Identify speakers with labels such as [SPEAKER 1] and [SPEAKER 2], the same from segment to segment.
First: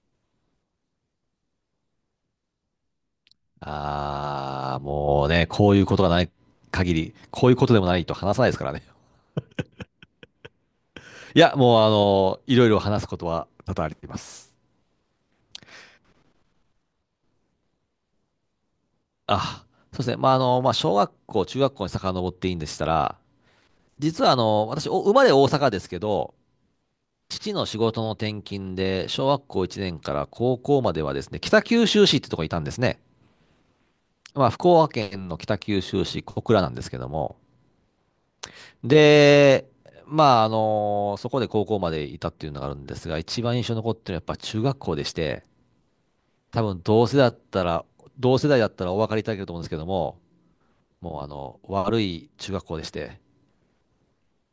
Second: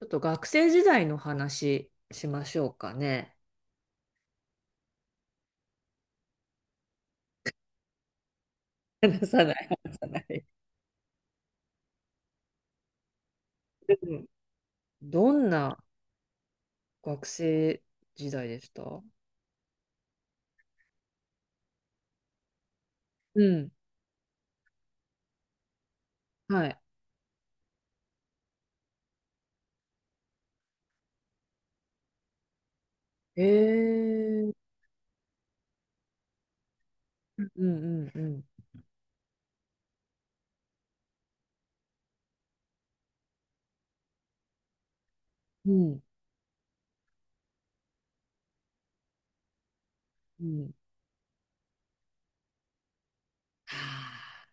[SPEAKER 1] ちょっと学生時代の話しましょうかね。
[SPEAKER 2] ああ、もうね、こういうことがない限り、こういうことでもないと話さないですからね。
[SPEAKER 1] 話さない、話さない。
[SPEAKER 2] いや、もういろいろ話すことは多々あ
[SPEAKER 1] う
[SPEAKER 2] りま
[SPEAKER 1] ん。
[SPEAKER 2] す。
[SPEAKER 1] どんな学生時代でした？
[SPEAKER 2] あ、そうですね。まあ、まあ、小学校、中学校に遡っていいんでしたら、
[SPEAKER 1] うん。
[SPEAKER 2] 実は私、お生まれ大阪ですけど、
[SPEAKER 1] はい。
[SPEAKER 2] 父の仕事の転勤で、小学校1年から高校まではですね、北九州市ってとこにいたんですね。
[SPEAKER 1] え
[SPEAKER 2] まあ、
[SPEAKER 1] ー。
[SPEAKER 2] 福岡県の北九州市小倉なんですけども、
[SPEAKER 1] うんうんうん。
[SPEAKER 2] で、まあ、そこで高校までいたっていうのがあるんですが、一番印象に残ってるのはやっぱ中学校でして、
[SPEAKER 1] うん
[SPEAKER 2] 多分同世代だったらお分かりいただけると思うんですけども、
[SPEAKER 1] うん。
[SPEAKER 2] もう悪い中学校でして、
[SPEAKER 1] はあ。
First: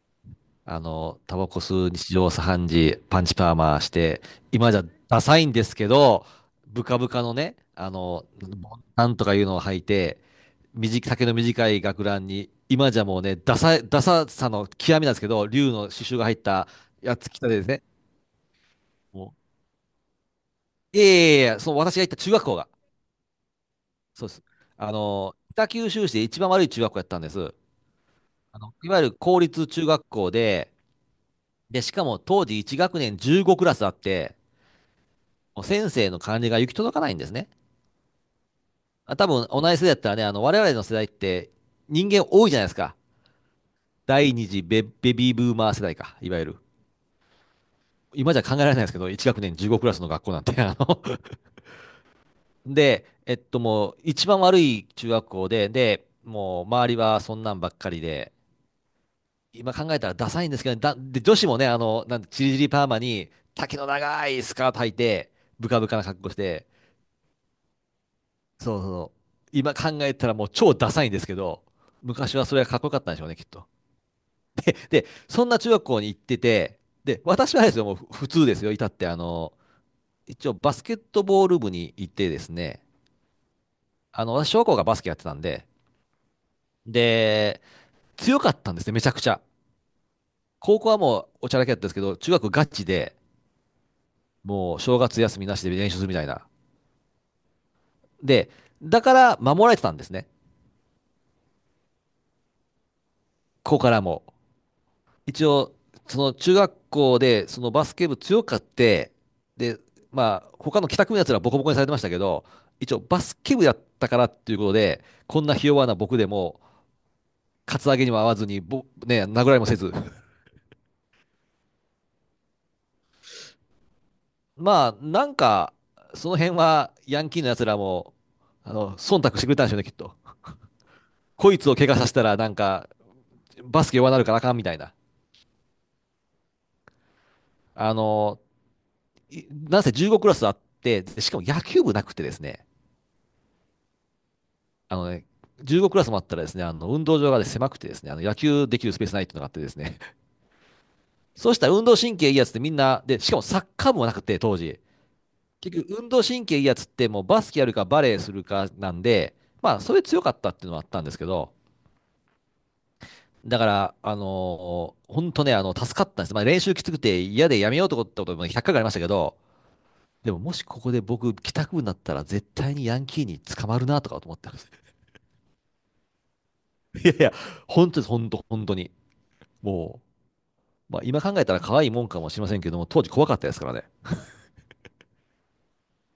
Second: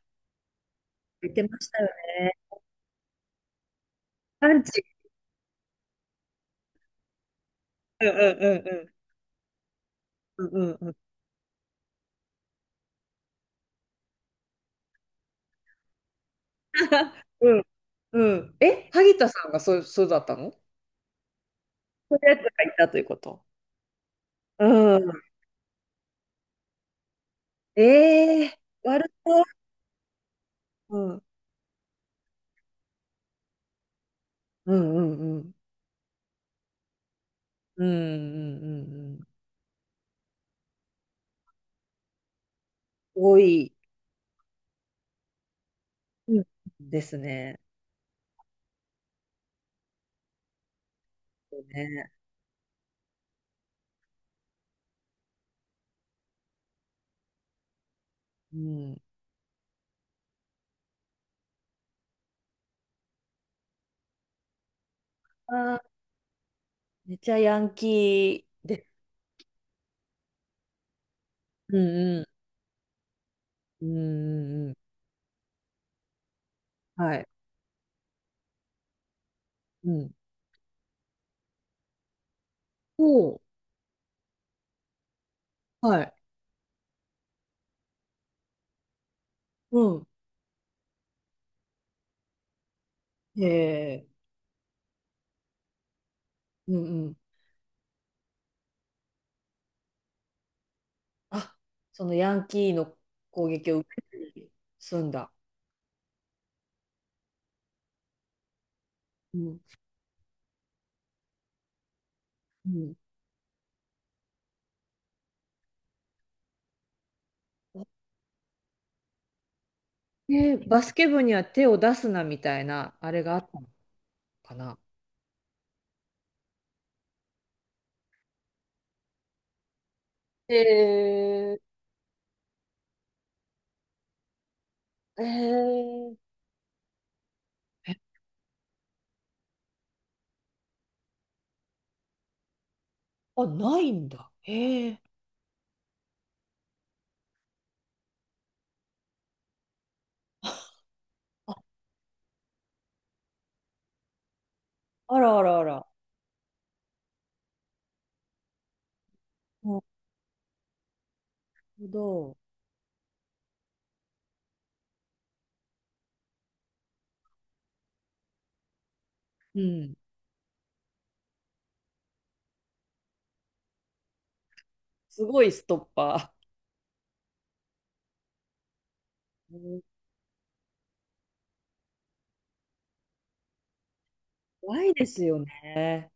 [SPEAKER 1] 言っ
[SPEAKER 2] タ
[SPEAKER 1] て
[SPEAKER 2] バ
[SPEAKER 1] ま
[SPEAKER 2] コ
[SPEAKER 1] した
[SPEAKER 2] 吸
[SPEAKER 1] よ
[SPEAKER 2] う日
[SPEAKER 1] ね。
[SPEAKER 2] 常茶飯事、パンチパーマして、
[SPEAKER 1] パン
[SPEAKER 2] 今じゃ
[SPEAKER 1] チ。
[SPEAKER 2] ダサいんですけど、ブカブカのね、
[SPEAKER 1] うんうんうんうん。
[SPEAKER 2] なんとかいうのを履いて、
[SPEAKER 1] うんうんうん。
[SPEAKER 2] 短い丈の短い学ランに、今じゃもうね、ダサい、ダサさの極みなんですけど、竜の刺繍が入ったや つ着た
[SPEAKER 1] う
[SPEAKER 2] で
[SPEAKER 1] ん
[SPEAKER 2] ですね、
[SPEAKER 1] うん。え、萩田
[SPEAKER 2] も
[SPEAKER 1] さんがそう、そうだったの？そ
[SPEAKER 2] う、いやいやいやいや、その私が行っ
[SPEAKER 1] う
[SPEAKER 2] た
[SPEAKER 1] いう
[SPEAKER 2] 中
[SPEAKER 1] やつ
[SPEAKER 2] 学校
[SPEAKER 1] が
[SPEAKER 2] が、
[SPEAKER 1] いたということ。
[SPEAKER 2] そうです。
[SPEAKER 1] うん。
[SPEAKER 2] 北九州市で一番悪い中学校やったんです。
[SPEAKER 1] ええー。
[SPEAKER 2] いわゆ
[SPEAKER 1] 悪
[SPEAKER 2] る公
[SPEAKER 1] そう。
[SPEAKER 2] 立中学校で、
[SPEAKER 1] うん。
[SPEAKER 2] で、しかも当時1学年15クラスあって、
[SPEAKER 1] うんうんうん
[SPEAKER 2] 先生の管理が行き届かないんですね。
[SPEAKER 1] うんうんうんうん。
[SPEAKER 2] 多分同じ世代だったらね、我々の世代って人間多いじゃないですか。
[SPEAKER 1] 多い。
[SPEAKER 2] 第二次ベビーブーマー世代か、い
[SPEAKER 1] う
[SPEAKER 2] わ
[SPEAKER 1] ん、
[SPEAKER 2] ゆる。
[SPEAKER 1] ですね。
[SPEAKER 2] 今じゃ考えられないですけど、1学年15クラスの学校なんて、
[SPEAKER 1] ね。
[SPEAKER 2] で、もう一番悪い中学校で、で、もう周りはそんなんばっかりで、
[SPEAKER 1] うん。
[SPEAKER 2] 今考えたらダサいんですけど、で、女子もね、なんて、チリチリパーマに、丈の長いスカート履いて、ブ
[SPEAKER 1] あ
[SPEAKER 2] カ
[SPEAKER 1] ー、
[SPEAKER 2] ブカな格好して、
[SPEAKER 1] めっちゃヤンキー
[SPEAKER 2] そう
[SPEAKER 1] で。
[SPEAKER 2] そう。今考えたらもう超ダサいんですけど、
[SPEAKER 1] うんうん。
[SPEAKER 2] 昔はそれがかっこよかったんでしょうね、きっと。
[SPEAKER 1] うんうんうん。
[SPEAKER 2] で、そんな中学校に行ってて、
[SPEAKER 1] は
[SPEAKER 2] で、
[SPEAKER 1] い。
[SPEAKER 2] 私はあれですよ、もう普通ですよ、いたって、
[SPEAKER 1] うん。
[SPEAKER 2] 一応バスケットボール部に行ってですね、
[SPEAKER 1] おう、
[SPEAKER 2] 私、小学校がバスケやってたんで、
[SPEAKER 1] はい。
[SPEAKER 2] で、強かったんですね、めちゃくちゃ。
[SPEAKER 1] うん。
[SPEAKER 2] 高校はもうおちゃらけだったんですけど、中学ガチで、
[SPEAKER 1] へえ、
[SPEAKER 2] もう正月休みなしで練習するみたいな。
[SPEAKER 1] うんうん。
[SPEAKER 2] で、だから守られてたんですね、
[SPEAKER 1] あ、そのヤンキーの攻撃
[SPEAKER 2] こ
[SPEAKER 1] を
[SPEAKER 2] こ
[SPEAKER 1] 受
[SPEAKER 2] から
[SPEAKER 1] け
[SPEAKER 2] も。
[SPEAKER 1] て済んだ。
[SPEAKER 2] 一応、その中学校でそのバスケ部強かって、
[SPEAKER 1] うん。
[SPEAKER 2] で、まあ、他の帰宅部のやつらボコボコにされてましたけど、
[SPEAKER 1] う
[SPEAKER 2] 一
[SPEAKER 1] ん。
[SPEAKER 2] 応バスケ部やったからっていうことで、こんなひ弱な僕でも、カツアゲにも合わずに、ね、殴られもせず。
[SPEAKER 1] で、バスケ部には手を出すなみたいな、あれがあったのか な。
[SPEAKER 2] まあ、なんか、その辺はヤンキーのやつらも、忖度してくれたんでしょうね、きっと。
[SPEAKER 1] へ
[SPEAKER 2] こ
[SPEAKER 1] え
[SPEAKER 2] いつを怪我させたら、なんか、バスケ弱なるからあかんみたいな。
[SPEAKER 1] ー、えー、
[SPEAKER 2] あ
[SPEAKER 1] え。
[SPEAKER 2] の、なんせ15クラスあって、でしかも野球部なくてですね、
[SPEAKER 1] あ、ないんだ。へえ
[SPEAKER 2] あ
[SPEAKER 1] ー。
[SPEAKER 2] のね、15クラスもあったらですね、運動場が、ね、狭くてですね、野球できるスペースないっていうのがあってですね、そ
[SPEAKER 1] あ、
[SPEAKER 2] うしたら運動神経いいやつってみんな、で、しかもサッカー部もなくて、当時。
[SPEAKER 1] あらあらあ
[SPEAKER 2] 結
[SPEAKER 1] ら。
[SPEAKER 2] 局、運動神経いいやつってもうバスケやるかバレーするかなんで、
[SPEAKER 1] な
[SPEAKER 2] まあ、
[SPEAKER 1] る
[SPEAKER 2] それ強かったっていうのもあったんですけど、
[SPEAKER 1] ほど。
[SPEAKER 2] だから、本当ね、助かったんです。まあ、練習きつくて嫌でやめようと思ったことも100回ぐらいありましたけど、
[SPEAKER 1] うん。
[SPEAKER 2] でももしここで僕、帰宅部になったら絶対にヤンキーに捕まるなとかと思ってます。
[SPEAKER 1] すごいストッパ
[SPEAKER 2] いやいや、本当です、本当、本当に。
[SPEAKER 1] ー。うん、
[SPEAKER 2] もう、まあ、今考えたら可愛いもんかもしれませんけども、当時怖かったですからね。
[SPEAKER 1] 怖いですよね。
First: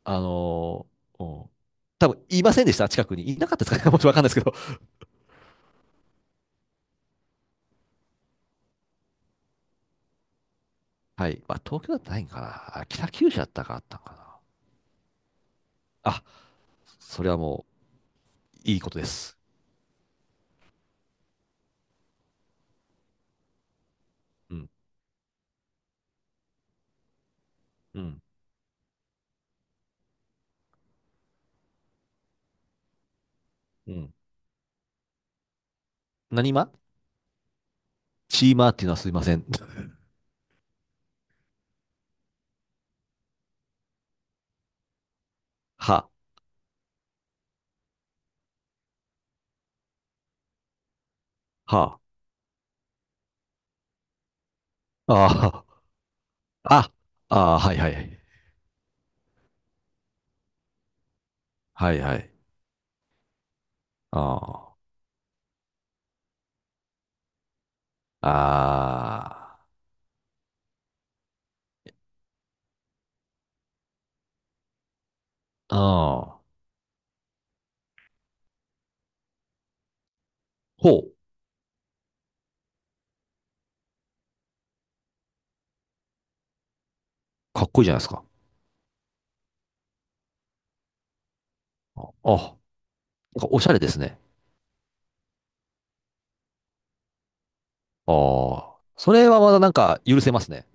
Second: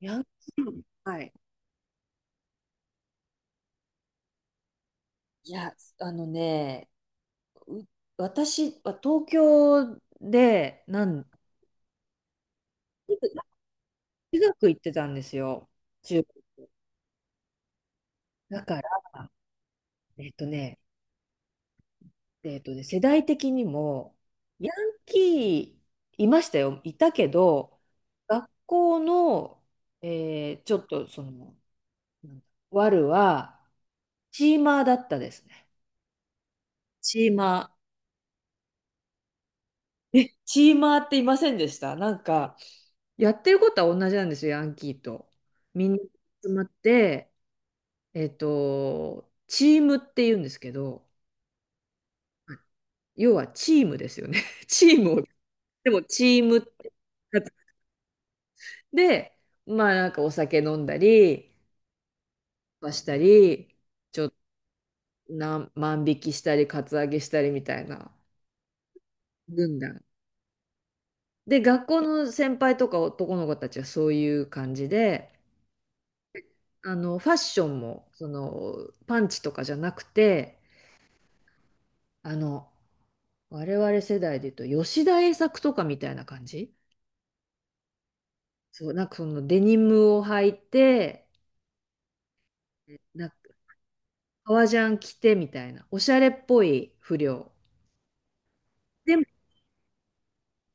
[SPEAKER 1] ヤ
[SPEAKER 2] あ
[SPEAKER 1] ンキー。
[SPEAKER 2] の
[SPEAKER 1] はい。
[SPEAKER 2] うん、多分いませんでした、近くに。いなかったですかね、もちろんわかんないですけど。
[SPEAKER 1] いや、あのね、う、私は東京で、な
[SPEAKER 2] は
[SPEAKER 1] ん、
[SPEAKER 2] い。まあ、東京だったらないんかな。北九州だったかあったんかな。
[SPEAKER 1] 中学行ってたんですよ。
[SPEAKER 2] あ、
[SPEAKER 1] 中、
[SPEAKER 2] それはも
[SPEAKER 1] だ
[SPEAKER 2] う、い
[SPEAKER 1] か
[SPEAKER 2] いことで
[SPEAKER 1] ら、
[SPEAKER 2] す。
[SPEAKER 1] えっとね、えっとね、世代的にも、
[SPEAKER 2] うん、
[SPEAKER 1] ヤンキーいましたよ。いたけど、
[SPEAKER 2] うん、
[SPEAKER 1] 学校の、えーちょっとその、なんだワルは、
[SPEAKER 2] うん。
[SPEAKER 1] チーマーだったですね。
[SPEAKER 2] 何、
[SPEAKER 1] チーマ
[SPEAKER 2] チーマーっていうのはすいません。
[SPEAKER 1] ー。え、チーマーっていませんでした？なんか、やってることは同じなんですよ、ヤンキーと。みんな
[SPEAKER 2] は、
[SPEAKER 1] 集まって、えっと、チームって言うんですけど、
[SPEAKER 2] は、
[SPEAKER 1] 要はチームですよね。チームを、
[SPEAKER 2] あ、
[SPEAKER 1] でもチームっ
[SPEAKER 2] あ、
[SPEAKER 1] て、
[SPEAKER 2] あ、はいはいはい。
[SPEAKER 1] で、まあなんかお酒飲んだり、
[SPEAKER 2] はいはい。
[SPEAKER 1] したり、ちょっと
[SPEAKER 2] あ
[SPEAKER 1] 何万引きしたり、カツアゲしたりみたいな
[SPEAKER 2] あ、あ
[SPEAKER 1] 軍団。で、学校の先輩とか男の子たちはそういう感じで、
[SPEAKER 2] あ、ああ、
[SPEAKER 1] ファッションも、その、パンチとかじゃなくて、
[SPEAKER 2] ほう、
[SPEAKER 1] あの、我々世代で言うと、吉田栄作とかみたいな感じ。
[SPEAKER 2] かっこいいじゃないですか。
[SPEAKER 1] そう、なんかそのデニムを履いて、
[SPEAKER 2] ああ、
[SPEAKER 1] なんか
[SPEAKER 2] おしゃれですね。
[SPEAKER 1] 革ジャン着てみたいな、おしゃれっぽい不良。
[SPEAKER 2] ああ。そ
[SPEAKER 1] でも、
[SPEAKER 2] れはまだなんか許せますね。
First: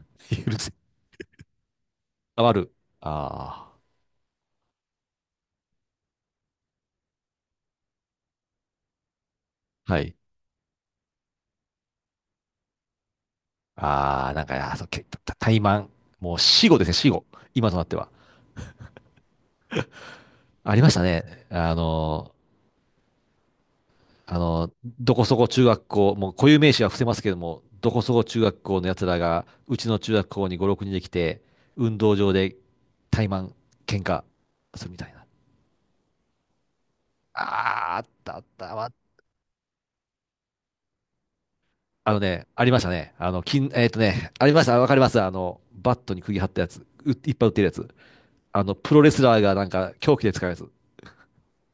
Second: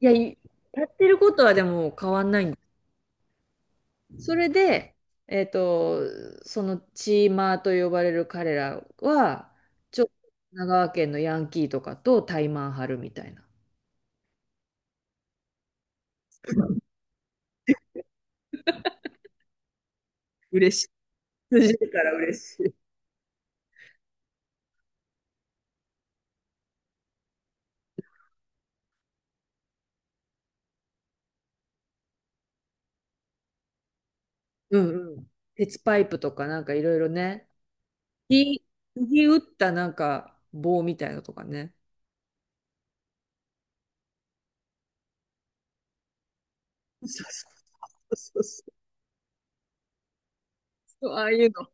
[SPEAKER 1] いや、い
[SPEAKER 2] 許せ。
[SPEAKER 1] やってることはでも変わんな
[SPEAKER 2] あ
[SPEAKER 1] い
[SPEAKER 2] わ
[SPEAKER 1] ん、
[SPEAKER 2] る。あ
[SPEAKER 1] それで、えっと、そのチーマーと呼ばれる彼らは、
[SPEAKER 2] あ。は
[SPEAKER 1] ちょっと
[SPEAKER 2] い。
[SPEAKER 1] 神奈川県のヤンキーとかと対マン張るみたいな。
[SPEAKER 2] ああ、なんか、あーそう、怠慢。もう死後ですね、死後。今となっては。あ
[SPEAKER 1] 嬉
[SPEAKER 2] り
[SPEAKER 1] しい。
[SPEAKER 2] ましたね。
[SPEAKER 1] 通じるから嬉しい。
[SPEAKER 2] あのどこそこ中学校、もう固有名詞は伏せますけども、どこそこ中学校の奴らが、うちの中学校に五六人で来て、運動場で怠慢、喧嘩
[SPEAKER 1] う
[SPEAKER 2] するみたい
[SPEAKER 1] んう
[SPEAKER 2] な。
[SPEAKER 1] ん。鉄パイプとかなんかいろいろ
[SPEAKER 2] あ
[SPEAKER 1] ね。
[SPEAKER 2] あ、あったあっ
[SPEAKER 1] 釘、
[SPEAKER 2] た。まあ
[SPEAKER 1] 釘打ったなんか棒みたいなのとかね。
[SPEAKER 2] ありましたね。ありました。わかります。バットに釘張ったやつ。
[SPEAKER 1] そう
[SPEAKER 2] う
[SPEAKER 1] そ
[SPEAKER 2] いっぱい売ってるやつ。
[SPEAKER 1] うそうそう
[SPEAKER 2] プロレスラーがなんか凶器で使うやつ。
[SPEAKER 1] そう。ああいうの。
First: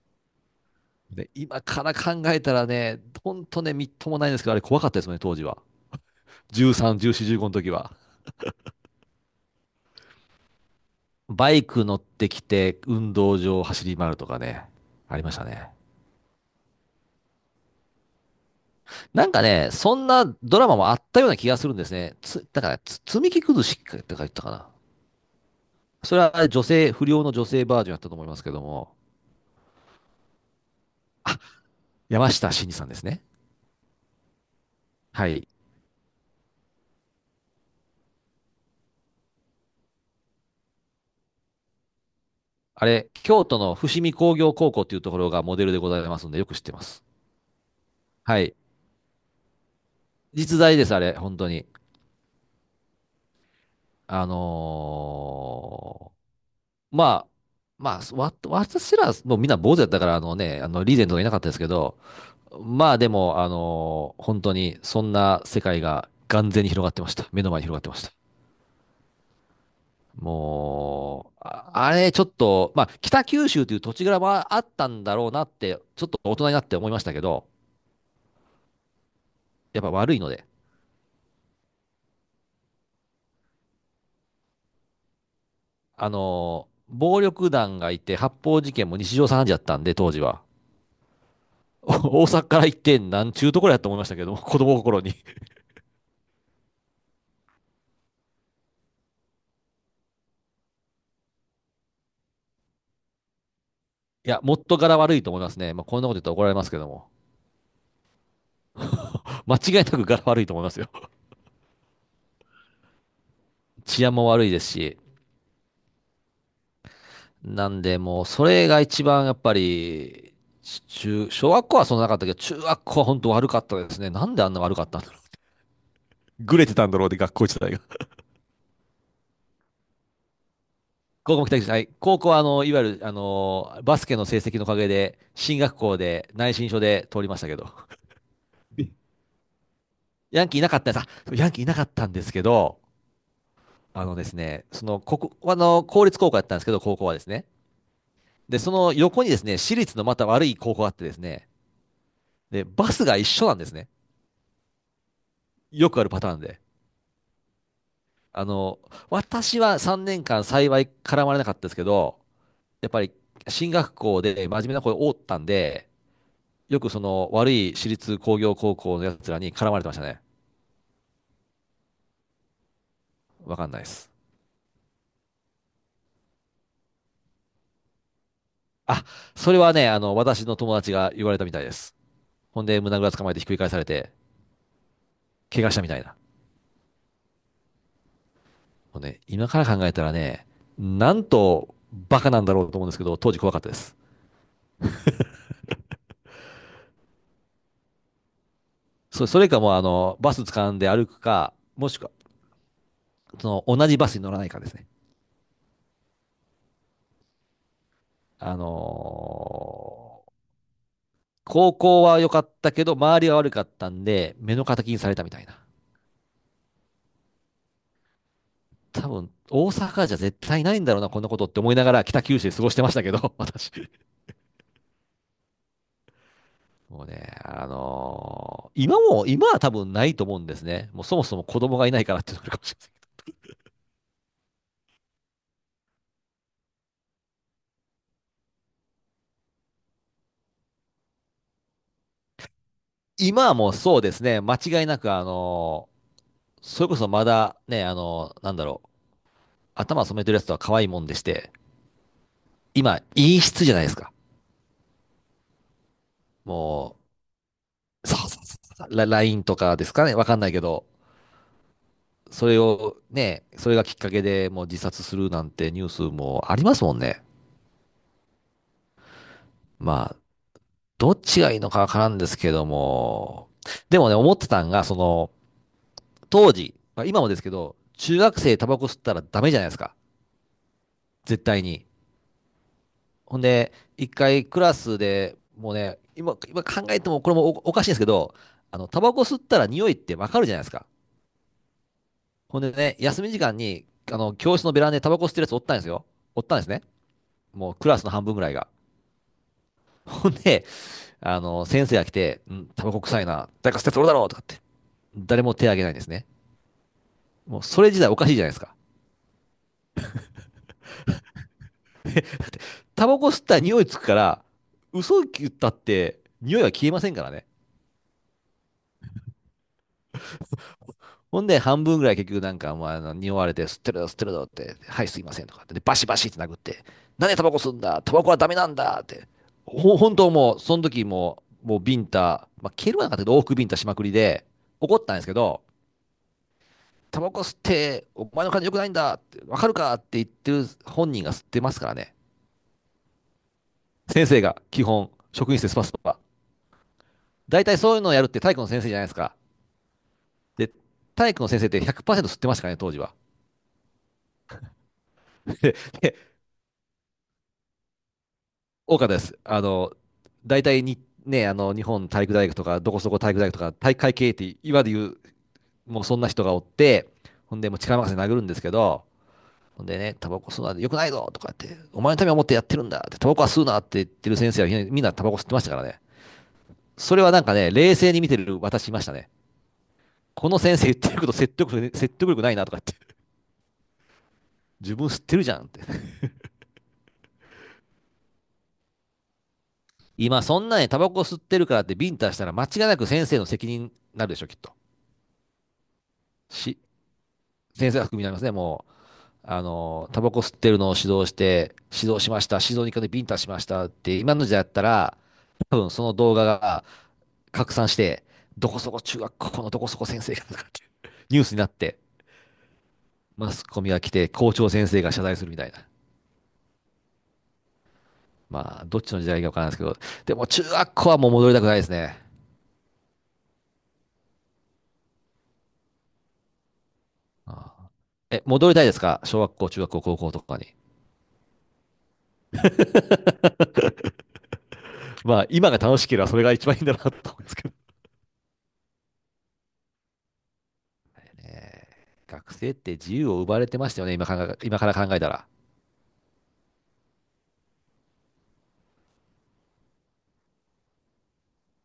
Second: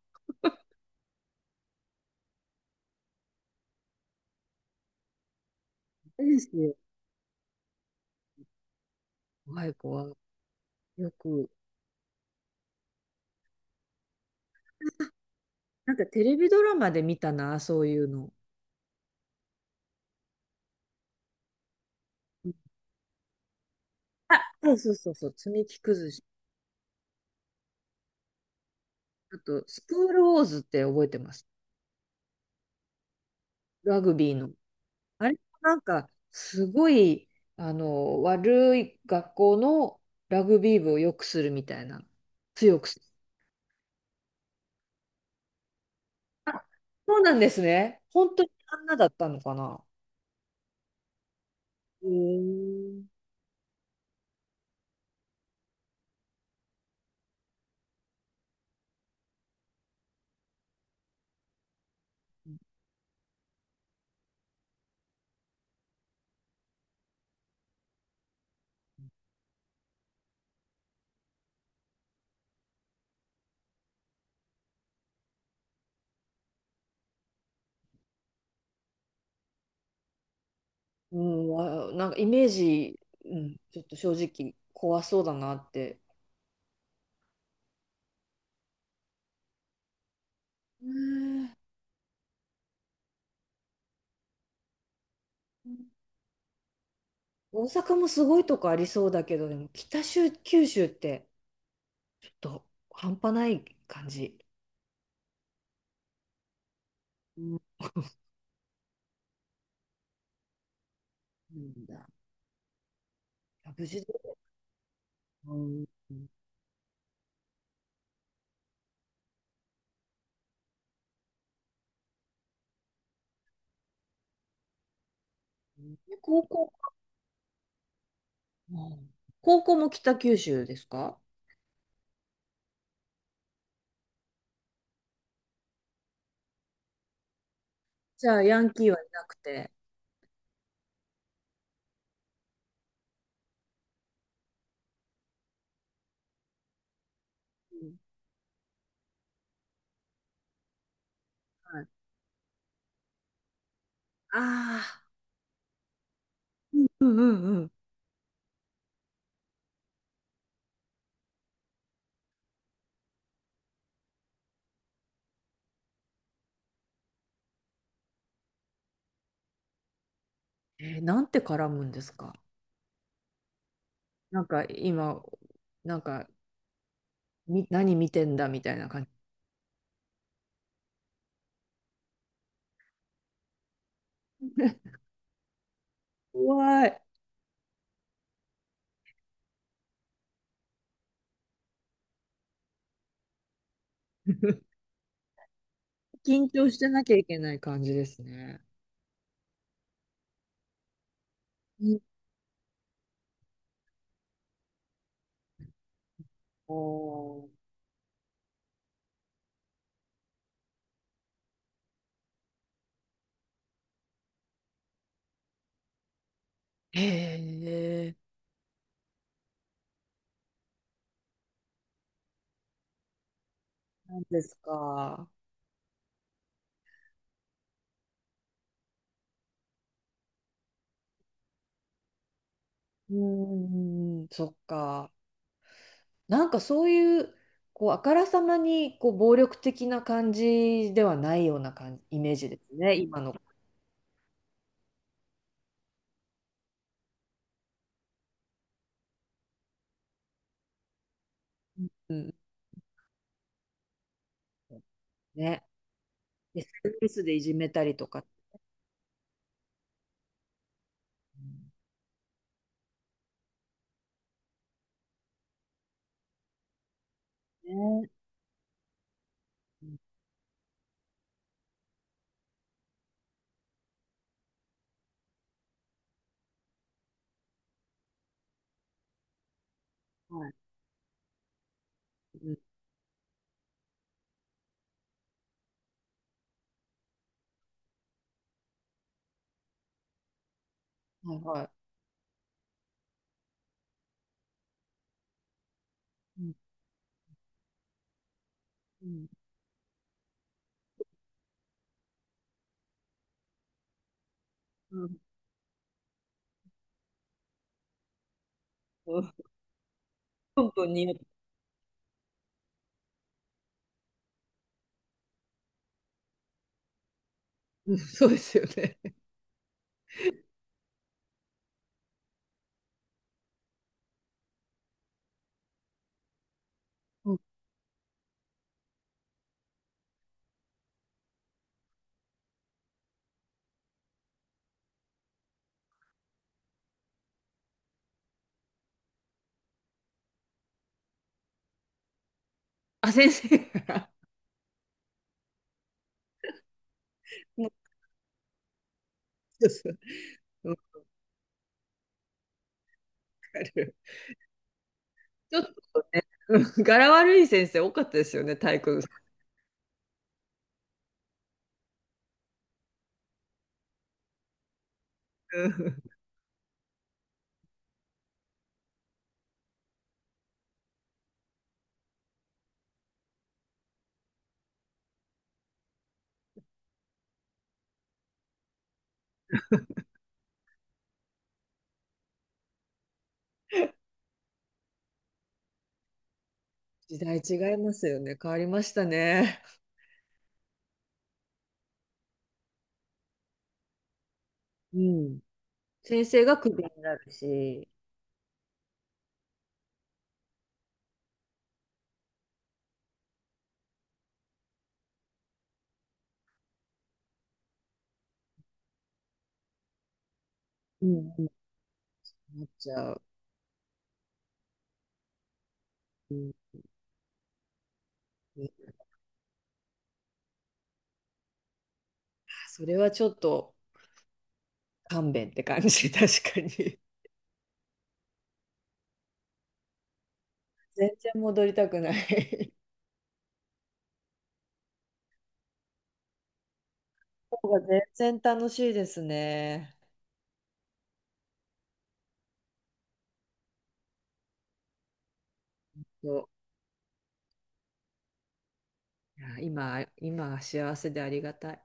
[SPEAKER 2] で、今から考えたらね、ほんとね、みっともないんですけど、あれ怖かったですね、当時は。
[SPEAKER 1] いいですよ。
[SPEAKER 2] 13、14、15の時は。
[SPEAKER 1] 怖い怖い。よく。
[SPEAKER 2] バイク乗ってきて、運動場を走り回るとかね、ありましたね。
[SPEAKER 1] なんかテレビドラマで見たな、そういうの。
[SPEAKER 2] なんかね、そんなドラマもあったような気がするんですね。だから、積み木崩しってか言っ
[SPEAKER 1] あ、
[SPEAKER 2] たかな。
[SPEAKER 1] そうそうそうそう、積み木崩
[SPEAKER 2] それ
[SPEAKER 1] し。
[SPEAKER 2] は女性、不良の女性バージョンやったと思いますけども、
[SPEAKER 1] あと、スクールウォーズって覚えてます？
[SPEAKER 2] 山下真司さんですね。
[SPEAKER 1] ラグビーの。
[SPEAKER 2] は
[SPEAKER 1] あれも
[SPEAKER 2] い。
[SPEAKER 1] なんか、すごい、悪い学校のラグビー部を良くするみたいな。強
[SPEAKER 2] あ
[SPEAKER 1] くする。
[SPEAKER 2] れ、京都の伏見工業高校っていうところがモデルでございますので、よく知っ
[SPEAKER 1] あ、
[SPEAKER 2] てます。
[SPEAKER 1] そうなんですね。本
[SPEAKER 2] は
[SPEAKER 1] 当に
[SPEAKER 2] い。
[SPEAKER 1] あんなだったのかな。
[SPEAKER 2] 実在です、あれ、本当に。
[SPEAKER 1] うーん。
[SPEAKER 2] あのーまあ、私ら、もうみんな坊主だったから、あのね、リーゼントがいなかったですけど、まあでも、本当に、そんな世界が眼前に広がってました。目の前に広がってました。もう、あれ、ちょっと、まあ、北九州という土地柄はあったんだろうなって、ちょっと大人になって思いましたけど、やっぱ悪いので、
[SPEAKER 1] うん、あ、なんかイメージ、うん、ちょっと正直怖そうだなって。
[SPEAKER 2] 暴力団がいて、発砲事件も日常茶飯事だったんで、当時は。
[SPEAKER 1] うん。
[SPEAKER 2] 大阪から行って、なんちゅうところやと思いましたけども、子供心に。い
[SPEAKER 1] 大阪もすごいとこありそうだけど、でも北州、九州ってちょっと半端ない感じ。
[SPEAKER 2] や、もっと柄悪いと思いますね。まあ、こんなこと言ったら怒られますけども。
[SPEAKER 1] うん。
[SPEAKER 2] 間違いなく柄悪いと思いますよ。
[SPEAKER 1] なんだ。あ、 無事
[SPEAKER 2] 治安も
[SPEAKER 1] で。
[SPEAKER 2] 悪いですし。
[SPEAKER 1] うん。
[SPEAKER 2] なんで、もう、それが一番やっぱり、小学校はそんななかったけど、中学校は本当悪かったですね。なんであんな悪かったんだろう。
[SPEAKER 1] で高
[SPEAKER 2] ぐれ
[SPEAKER 1] 校、
[SPEAKER 2] てたんだろうで、学校時代が。
[SPEAKER 1] うん、高校も北九州ですか？
[SPEAKER 2] 高校も期待して、はい。高校は、いわゆる、バスケの成績のおかげで、進学校で内申書で通りましたけど、
[SPEAKER 1] じゃあ、ヤンキーはいなくて。
[SPEAKER 2] ヤンキーいなかったんです。ヤンキーいなかったんですけど、あのですね、その、ここ、あの、公立高校だったんですけど、高校はですね。
[SPEAKER 1] うん。
[SPEAKER 2] で、その横にですね、私立のまた悪い高校があってですね、
[SPEAKER 1] はい、
[SPEAKER 2] で、バスが一緒なんですね。
[SPEAKER 1] ああ、
[SPEAKER 2] よくあるパターンで。
[SPEAKER 1] うんうんうんうん。
[SPEAKER 2] あの、私は3年間幸い絡まれなかったですけど、やっぱり進学校で真面目な子が多かったんで、よくその悪い私立工業高校のやつらに絡まれてましたね。
[SPEAKER 1] えー、なんて絡むんですか？
[SPEAKER 2] わかんないです。
[SPEAKER 1] なんか今、なんか、み、何見てんだみたいな感
[SPEAKER 2] あ、
[SPEAKER 1] じ。
[SPEAKER 2] それはね、私の友達が言われたみたいです。ほんで、胸ぐらつかまえてひっくり返されて、怪我したみたいな。
[SPEAKER 1] 怖い。
[SPEAKER 2] もうね、今から考えたらね、なんとバカなんだろうと思うんですけど、当時怖かったです。
[SPEAKER 1] 緊張してなきゃいけない感じですね。
[SPEAKER 2] それかもうあの、バス掴んで歩くか、
[SPEAKER 1] う
[SPEAKER 2] もし
[SPEAKER 1] ん。
[SPEAKER 2] くは、その、同じバスに乗らないかですね。
[SPEAKER 1] おー、
[SPEAKER 2] あのー高校は良かったけど、周りが悪かったんで、目の敵にされたみたいな。
[SPEAKER 1] へえ、
[SPEAKER 2] 多分、大阪じゃ絶対ないんだろうな、こんなことって思いながら北九州で過ごしてましたけど、私。
[SPEAKER 1] なんですか。
[SPEAKER 2] もうね、今も、今は多分ないと思うんですね。もうそもそも子供がいないからっていうのがあるかもしれませんけ
[SPEAKER 1] う
[SPEAKER 2] ど。
[SPEAKER 1] ーん、そっか。なんかそういう、こう、あからさまに、こう、暴力的な感じではないような感じ、イメージですね、今の。
[SPEAKER 2] 今はもうそうですね、間違いなく、それこそまだね、頭染めてるやつとは可愛いもんでして、
[SPEAKER 1] うん。
[SPEAKER 2] 今、陰湿じゃないですか。
[SPEAKER 1] ね。
[SPEAKER 2] も
[SPEAKER 1] SNS でいじめたりと
[SPEAKER 2] う、そう
[SPEAKER 1] か。
[SPEAKER 2] そうそうそう、LINE とかですかね、わかんないけど、
[SPEAKER 1] うん。
[SPEAKER 2] それをね、それがきっかけでもう自殺するなんてニュースもありますもんね。
[SPEAKER 1] ね。うん。
[SPEAKER 2] まあ、どっちがいいのかわからんですけども、でもね、思ってたんが、その、当時、まあ、今もですけど、中学生タバコ吸ったらダメじゃないですか。
[SPEAKER 1] はい。
[SPEAKER 2] 絶対に。
[SPEAKER 1] うん。
[SPEAKER 2] ほんで、一回クラスでもうね、今考えてもこれもお、おかしいんですけど、あの、タバコ吸ったら匂いってわかるじゃないですか。
[SPEAKER 1] はいはい。
[SPEAKER 2] ほんでね、休み時間に、あの、教室のベランダでタバコ吸ってるやつおったんですよ。お
[SPEAKER 1] う
[SPEAKER 2] っ
[SPEAKER 1] ん
[SPEAKER 2] たんですね。もうクラスの半分ぐらいが。
[SPEAKER 1] うん
[SPEAKER 2] ほんで、あの、先生が来て、うん、タバコ臭いな、誰か吸ったやつおるだろうとかって、
[SPEAKER 1] うん
[SPEAKER 2] 誰も手挙げないんですね。もうそれ自体おかしいじゃないですか。
[SPEAKER 1] うん、本当に。
[SPEAKER 2] タバコ吸ったら匂いつくから、嘘言ったって匂いは消えませんからね。
[SPEAKER 1] うん、そうですよね。
[SPEAKER 2] ほんで、半分ぐらい結局なんか、まあ、あの匂われて、吸ってるぞ、吸ってるぞって、はい、すいませんとかって、で、バシバシって殴って、なん
[SPEAKER 1] うん。
[SPEAKER 2] でタバコ吸うんだタバコはダメなんだって。本当もう、その時もう、もうビンタ、まあ、蹴るはなかったけど、往復ビンタしまくりで、怒ったんですけど、タバコ吸って、お前の感じ良くないんだって、わかるかって言ってる本人が吸ってますからね。
[SPEAKER 1] あ、先生が。
[SPEAKER 2] 先生が、基本、職員室でスパスパ
[SPEAKER 1] う
[SPEAKER 2] 大
[SPEAKER 1] ん。
[SPEAKER 2] 体そういうのをやるって体育の先生じゃないですか。
[SPEAKER 1] そうそう。
[SPEAKER 2] で、
[SPEAKER 1] わ
[SPEAKER 2] 体育の先生って100%吸ってましたからね、当時は。
[SPEAKER 1] かる。ちょっ と
[SPEAKER 2] で、
[SPEAKER 1] ね、うん、柄悪い先生多かったですよね、体育
[SPEAKER 2] 多
[SPEAKER 1] の。
[SPEAKER 2] かったです。あの、大体に、ね、あの、日本体育大学とか、どこそこ体育大学とか、体育会系って今で言う、もうそんな人がおって、ほんで、もう力任せに殴るんですけど、ほんでね、タバコ吸うのは良くないぞとかって、お前のためを思ってやってるんだって、タバコは吸うなって言ってる先生はみんなみんなタバコ吸ってましたからね。それはなんかね、冷静に見てる私いましたね。この先生言ってること説得力ないなとかって、自分吸ってるじゃんって。
[SPEAKER 1] 時代違いますよね。変わりましたね。
[SPEAKER 2] 今そんなにタバコ吸ってるからってビンタしたら間違いなく先生の責任になるでしょ、きっと。
[SPEAKER 1] うん。先生がク
[SPEAKER 2] し、
[SPEAKER 1] ビになるし、
[SPEAKER 2] 先生が含みになりますね、もう。あの、タバコ吸ってるのを指導して、指導しました、指導に行かでビンタしましたって、今の時代だったら、多分その動画が拡散して、どこそこ中学校のどこそこ先生がとかっていう
[SPEAKER 1] うん、
[SPEAKER 2] ニュ
[SPEAKER 1] う
[SPEAKER 2] ー
[SPEAKER 1] ん、
[SPEAKER 2] スになって、
[SPEAKER 1] なっちゃう。
[SPEAKER 2] マスコミが来て校長先生が謝罪するみたいな。
[SPEAKER 1] うんう
[SPEAKER 2] まあ、
[SPEAKER 1] ん。
[SPEAKER 2] どっちの時代かわからないですけど、でも中学校はもう戻りたくないですね。
[SPEAKER 1] それはちょっと勘弁って感じ、確かに。
[SPEAKER 2] ああえ、戻りたいですか小学校、中学校、高校とかに。
[SPEAKER 1] 全然戻りたくない
[SPEAKER 2] まあ、今が楽しければそれが一番いいんだなと思うんです
[SPEAKER 1] 方
[SPEAKER 2] けど。
[SPEAKER 1] が全然楽しいですね。
[SPEAKER 2] 学生って自由を奪われてましたよね、今から考えたら。
[SPEAKER 1] そう、いや今、今は幸せでありがたい。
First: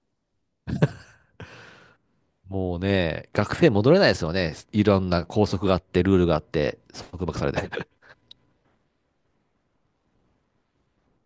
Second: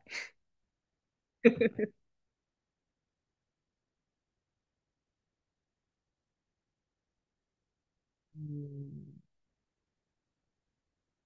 [SPEAKER 2] もうね、学生戻れないですよね。いろんな拘束があって、ルールがあって、束縛されて。
[SPEAKER 1] うん